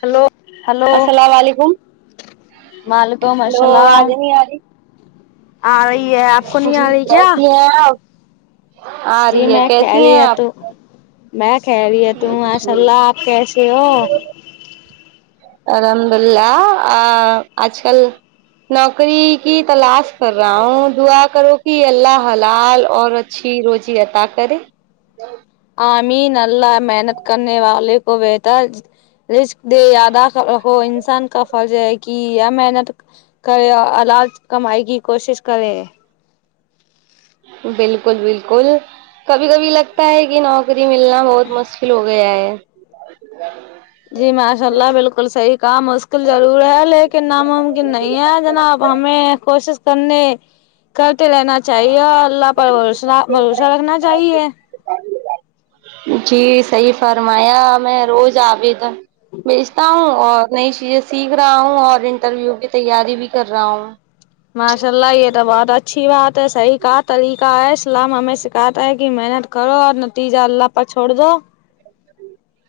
hello hello السلام علیکم وعلیکم ہلو السلام آواز نہیں آ رہی آ رہی ہے آپ کو نہیں آ رہی کیا ہاں جی میں خیریت آپ ہوں میں خیریت ہوں ماشاء جی اللہ کیسے ہو الحمد اللہ آ آ آج کل نوکری کی تلاش کر رہا ہوں دعا کرو کہ اللہ حلال اور اچھی روزی عطا کرے آمین اللہ محنت کرنے والے کو بہتر رزق دے آدھاساو ہو انسان کا فرض ہے کہ آ محنت کرے اور علاج کمائی کی کوشش کرے بالکل بالکل کبھی کبھی لگتا ہے کہ نوکری ملنا بہت مشکل ہو گیا ہے جی ماشاء اللہ بالکل صحیح کہا مشکل ضرور ہے لیکن ناممکن نہیں ہے جناب ہمیں کوشش کرنے کرتے رہنا چاہیے اور اللہ پر بھروسہ بھروسہ رکھنا چاہیے جی صحیح فرمایا میں روز آگںی تو بیچتا ہوں اور نئی چیزیں سیکھ رہا ہوں اور انٹرویو کی تیاری بھی کر رہا ہوں ماشاء اللہ یہ تو بہت اچھی بات ہے صحیح کہا طریقہ ہے اسلام ہمیں سکھاتا ہے کہ محنت کرو اور نتیجہ اللہ پر چھوڑ دو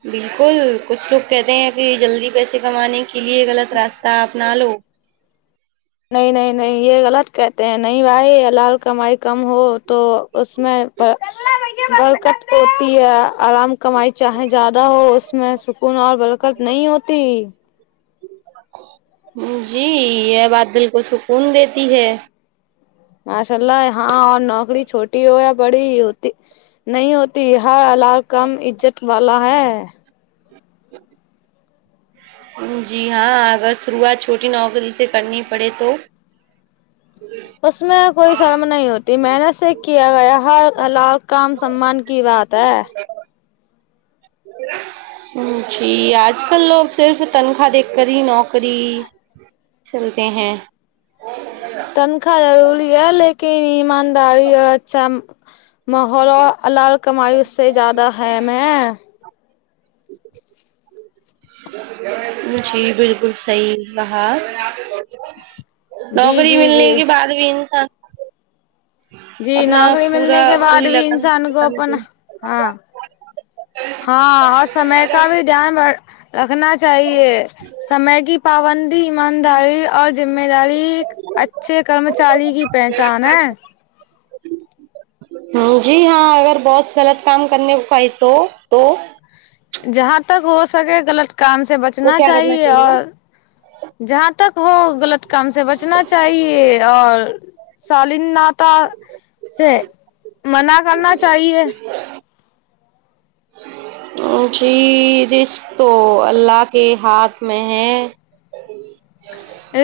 بالکل کچھ لوگ کہتے ہیں کہ جلدی پیسے کمانے کے لیے غلط راستہ اپنا لو نہیں نہیں نہیں یہ غلط کہتے ہیں نہیں بھائی حلال کمائی کم ہو تو اس میں بر برکت کو ہوتی ہے حرام کمائی چاہے زیادہ ہو اس میں سکون اور برکت نہیں ہوتی جی یہ بات دل کو سکون دیتی ہے ماشاء اللہ ہاں اور نوکری چھوٹی ہو یا بڑی ہوتی نہیں ہوتی ہر حلال کم عزت والا ہے جی ہاں اگر شروعات چھوٹی نوکری سے کرنی پڑے تو اس میں کوئی شرم نہیں ہوتی محنت سے کیا گیا ہر حلال کام سمان کی بات ہے ج ا جی آج کل لوگ صرف تنخواہ دیکھ کر ہی نوکری چلتے ہیں تنخواہ ضروری ہے لیکن ایمانداری اور اچھا ماحول اور الار کمائی اس سے زیادہ ہیم ہیں ج جی بالکل صحی رہال جی نوکری جی جی ملنے کے بعد بھی انسان جی اپنا نوکری پورا ملنے کے بعد پوری بھی لگان انسان کو اپن ہاں ہاں اور سمے کا بھی دھیان رکھنا چاہیے سمے کی پابندی ایمانداری اور ذمہ داری اچھے کرمچاری کی پہچان ہے ج ہ جی ہاں اگر بہتس غلط کام کرنے کو کائی تو تو جہاں تک ہو سکے غلط کام سے تو بچنا کیا کرنا چاہیے اور جہاں تک ہو غلط کم سے بچنا چاہیے اور سالین نتا سے منع کرنا چاہیے جی رسک تو اللہ کے ہاتھ میں ہے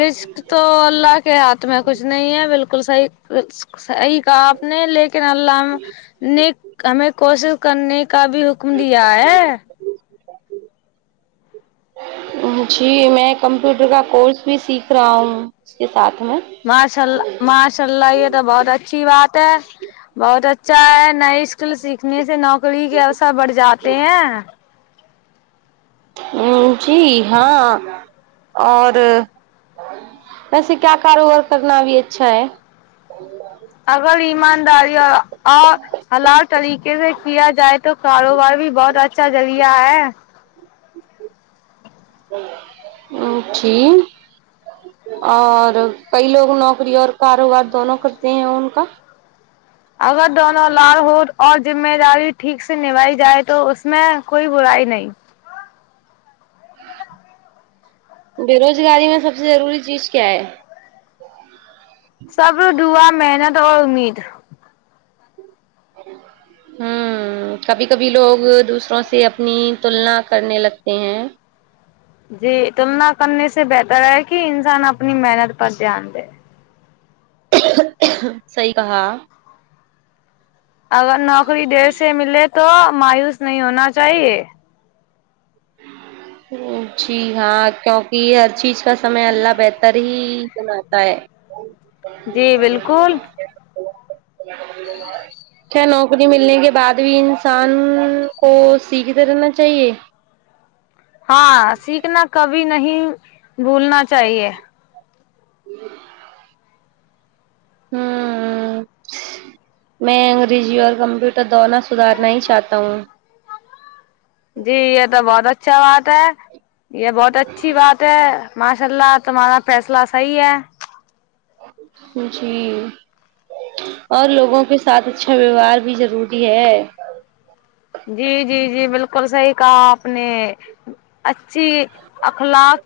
رشق تو اللہ کے ہاتھ میں کچھ نہیں ہے بالکل صحیح صحیح کہا آپ نے لیکن اللہ نے ہمیں کوشش کرنے کا بھی حکم دیا ہے جی میں کمپیوٹر کا کورس بھی سیکھ رہا ہوں اس کے ساتھ میں ماشاء اللہ ماشاء اللہ یہ تو بہت اچھی بات ہے بہت اچھا ہے نئے اسکل سیکھنے سے نوکری کے اوسر بڑھ جاتے ہیں ہ جی ہاں اور ویسے کیا کاروبار کرنا ابھی اچھا ہے اگر ایمانداری اور اور ہلؤ طریقے سے کیا جائے تو کاروبار بھی بہت اچھا لیا ہے اچھی اور کئی لوگ نوکری اور کاروبار دونوں کرتے ہیں ان کا اگر دونوں لال ہو اور ذمہ داری ٹھیک سے نبھائی جائے تو اس میں کوئی برائی نہیں بے روزگاری میں سب سے ضروری چیز کیا ہے سب ر ڈا محنت اور امید ہوں کبھی کبھی لوگ دوسروں سے اپنی تلنا کرنے لگتے ہیں جی تلنا کرنے سے بہتر ہے کہ انسان اپنی محنت پر دھیان دے صی کہااں اگر نوکری دیر سے ملے تو مایوس نہیں ہونا چاہیے جی ہاں کیونکہ ہر چیز کا سمے اللہ بہتر ہی بناتا ہے جی بالکل چے نوکری ملنے کے بعد بھی انسان کو سیکھتے رہنا چاہیے ہاں سیکھنا کبھی نہیں بھولنا چاہیے ہی [inaudible] ہوں میں انگریزی اور کمپیوٹر دونوں سدھارنا ہی چاہتا ہوں جی یہ تو بہت اچھا بات ہے یہ بہت اچھی بات ہے ماشاء اللہ تمہارا فیصلہ صحیح ہے م جی اور لوگوں کے ساتھ اچھا ویوہار بھی ضروری ہے جی جی جی بالکل صحیح کہا آپ نے اچھی اخلاق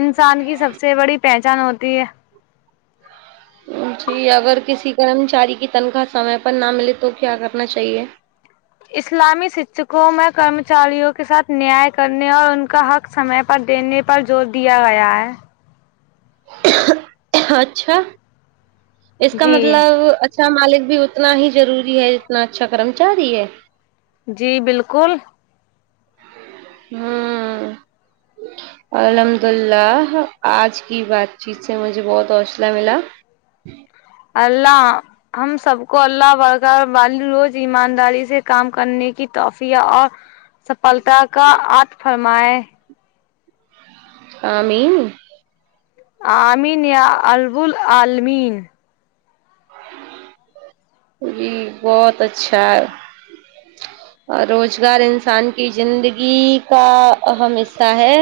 انسان کی سب سے بڑی پہچان ہوتی ہے جی اگر کسی کرمچاری کی تنخواہ سمے پر نہ ملے تو کیا کرنا چاہیے اسلامی شکشکوں میں کرمچاریوں کے ساتھ نیائے کرنے اور ان کا حق سمے پر دینے پر زور دیا گیا ہے اچھا اس کا جی مطلب اچھا مالک بھی اتنا ہی ضروری ہے جتنا اچھا کرمچاری ہے جی بالکل ہوں الحمد للہ آج کی بات چیت سے مجھے بہت حوصلہ ملا اللہ ہم سب کو اللہ رک وال روز ایمانداری سے کام کرنے کی توحفع اور سفلتا کا آت فرمائیں آمین آمین یا ال بل آلمین جی بہت اچھا ہے اور روزگار انسان کی زندگی کا اہم حصہ ہے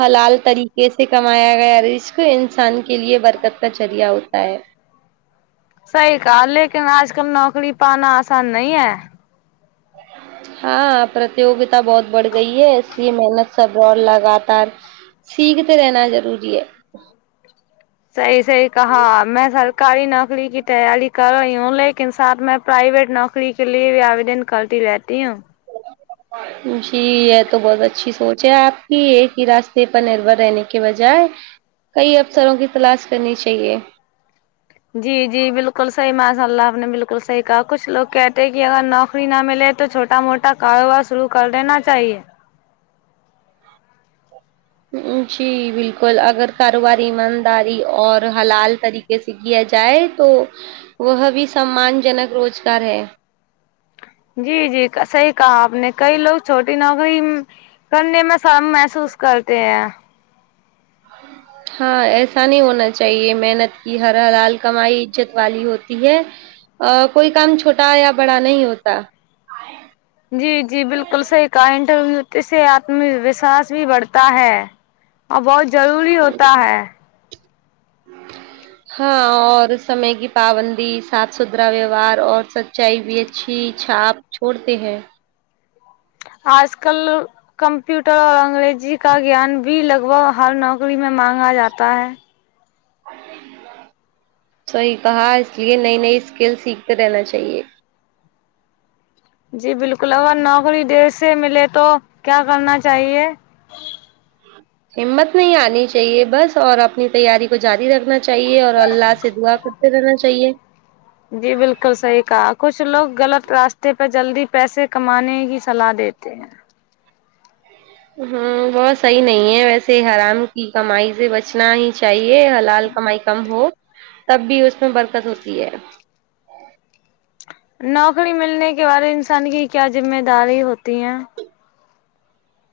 حلال طریقے سے کمایا گیا رزق انسان کے لیے برکت کا ذریعہ ہوتا ہے صحیح کہا لیکن آج کل نوکری پانا آسان نہیں ہے ہاں پرتیوگتا بہت بڑھ گئی ہے اس لیے محنت صبر اور لگاتار سیکھتے رہنا ضروری ہے صحیح صحیح کہا میں سر کاری نوکری کی تیاری کر رہی ہوں لیکن ساتھ میں پرائیویٹ نوکری کے لیے بھی آودن کرتی رہتی ہوں [inaudible] جی یہ تو بہت اچھی سوچ ہے آپ کی ایک ہی راستے پر نربر رہنے کے بجائے کئی افسروں کی تلاش کرنی چاہیے جی جی بالکل صحیح ماشا اللہ آپ نے بالکل صحیح کہا کچھ لوگ کہتے کہ اگر نوکری نہ ملے تو چھوٹ چھوٹا موٹا کاروبار شروع کر دینا چاہیے جی بالکل اگر کاروباری ایمانداری اور حلال طریقے سے کیا جائے تو وہ بھی سمان جنک روزگار ہے جی جی صحیح کہا آپ نے کئی لوگ چھوٹی نوکری کرنے میں شرم محسوس کرتے ہیں [inaudible] ہاں ایسا نہیں ہونا چاہیے محنت کی ہر حلال کمائی عزت والی ہوتی ہے آ کوئی کام چھوٹا یا بڑا نہیں ہوتا جی جی بالکل صحیح کہ انٹرویو سے آتم ووشواس بھی بڑھتا ہے اور بہت ضروری ہوتا ہے [inaudible] ہاں اور سمے کی پابندی صاف ستھرا ویوہار اور سچائی بھی اچھی چھاپ چھوڑتے ہیں آج کل کمپیوٹر اور انگریزی کا گیان بھی لگ بھگ ہر نوکری میں مانگا جاتا ہے صحیح کہا اس لیے نئی نئی اسکل سیکھتے رہنا چاہیے جی بلکل اگر نوکری دیر سے ملے تو کیا کرنا چاہیے ہمت نہیں ہار نی چاہیے بس اور اپنی تیاری کو جاری رکھنا چاہیے اور اللہ سے دعا کر رہنا چاہیے جی بلکل صحیح کہا کچھ لوگ غلط راستے پہ جلدی پیسے کمانے کی صلاح دیتے ہیں ہ وہ صحیح نہیں ہے ویسے حرام کی کمائی سے بچنا ہی چاہیے حلال کمائی کم ہو تب بھی اس میں برکت ہوتی ہے نوکری ملنے کے بارے میں انسان کی کیا ذمہ داری ہوتی ہیں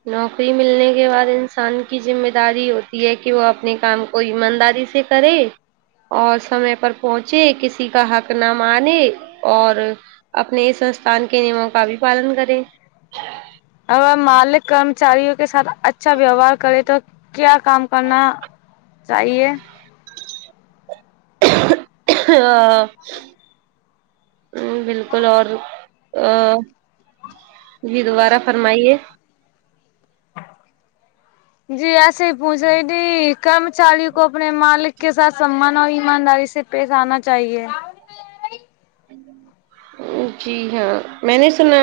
نوکری ملنے کے بعد انسان کی ذمہ داری ہوتی ہے کہ وہ اپنے کام کو ایمانداری سے کرے اور سمے پر پہنچے کسی کا حق نہ مانے اور اپنے اس سستھان کے نیموں کا بھی پالن کریں اگر مالک کرمچاریوں کے ساتھ اچھا ویوہار کرے تو کیا کام کرنا چاہیے ہ ہ بلکل اور ا جی دوبارہ فرمائیے جی ایسے ہی پوچھ رہی تھی کرمچاری کو اپنے مالک کے ساتھ سمان اور ایمانداری سے پیش آنا چاہیے جی ہاں میں نے سنا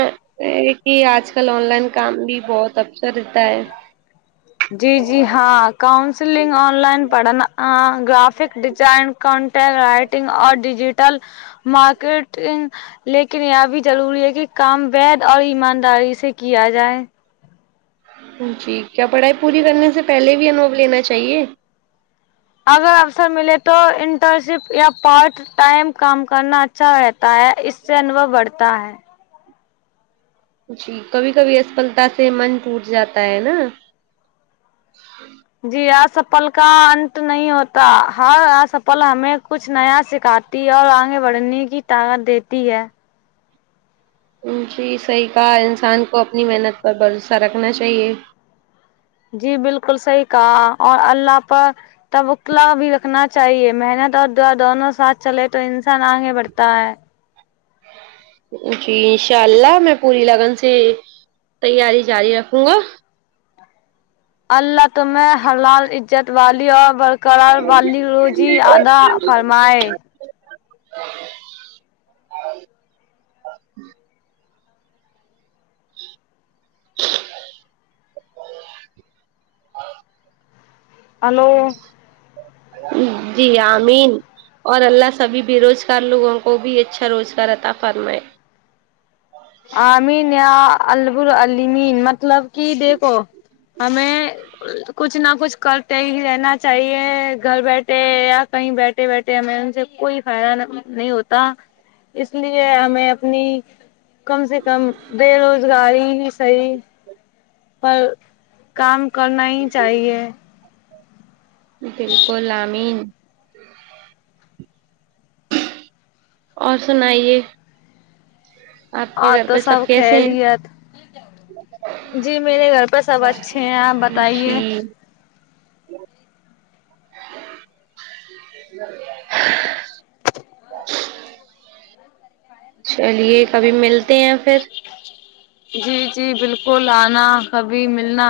کہ آج کل آن لائن کام بھی بہت افسر رہتا ہے جی جی ہاں کاؤنسلنگ آن لائن پڑھنا گرافک ڈیزائن کنٹینٹ رائٹنگ اور ڈیجیٹل مارکیٹنگ لیکن یہاں بھی ضروری ہے کہ کام وید اور ایمانداری سے کیا جائے جی کیا پڑھائی پوری کرنے سے پہلے بھی انھو لینا چاہیے اگر افسر ملے تو انٹرن شپ یا پارٹ ٹائم کم کرنا اچھا رہتا ہے اس سے انبھو بڑھتا ہے جی کبھی کبھی اسفلتا سے من ٹوٹ جاتا ہے نا جی آسفل کا انت نہیں ہوتا ہر آسفل ہمیں کچھ نیا سکھا تی اور آگے بڑھنے کی طاقت دیتی ہے جی صحیح کہا انسان کو اپنی محنت پر بھروسہ رکھنا چاہیے جی بلکل صحیح کہا اور اللہ پر توکل لا بھی رکھنا چاہیے محنت اور دعا دونوں ساتھ چلے تو انسان آگے بڑھتا ہے جی انشاء اللہ میں پوری لگن سے تیاری جاری رکھوں گا اللہ تم حلال عزت والی اور کرار والی روزی عطا فرمائے ہلو جی آمین اور اللہ سبھی بے روزگار لوگوں کو بھی اچھا روزگار عطا فرمائے آمین یا رب العمین مطلب کہ دیکھو ہمیں کچھ نہ کچھ کرتے ہی رہنا چاہیے گھر بیٹھے یا کہیں بیٹھ بیٹھے بیٹھے ہمیں ان سے کوئی فائدہ نہیں ہوتا اس لیے ہمیں اپنی کم سے کم بے روزگاری ہی صحیح پر کام کرنا ہی چاہیے بلکل آمین اور سنائیے آپ کے آں گھر تو پہ سب کیسے ہیں خیریت جی میرے گھر پہ سب اچھے ہیں آپ بتائیے جی [inaudible] چلیے کبھی ملتے ہیں پھر جی جی بالکل آنا کبھی ملنا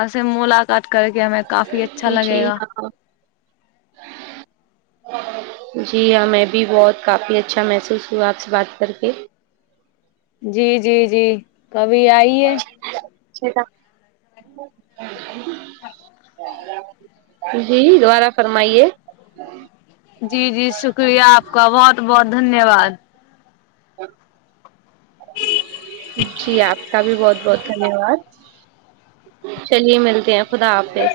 آپ سے ملاقات کر کے ہمیں کافی اچھا لگے جی گا ہاں جی ہمیں بھی بہت کافی اچھا محسوس ہوا آپ سے بات کر کے جی جی جی کبھی آئیے [unintelligible] جی دوبارہ فرمائیے جی جی شکریہ آپ کا بہت بہت دھنی واد جی آپ آپ کا بھی بہت بہت دھنیواد چلیے ملتے ہیں خدا حافظ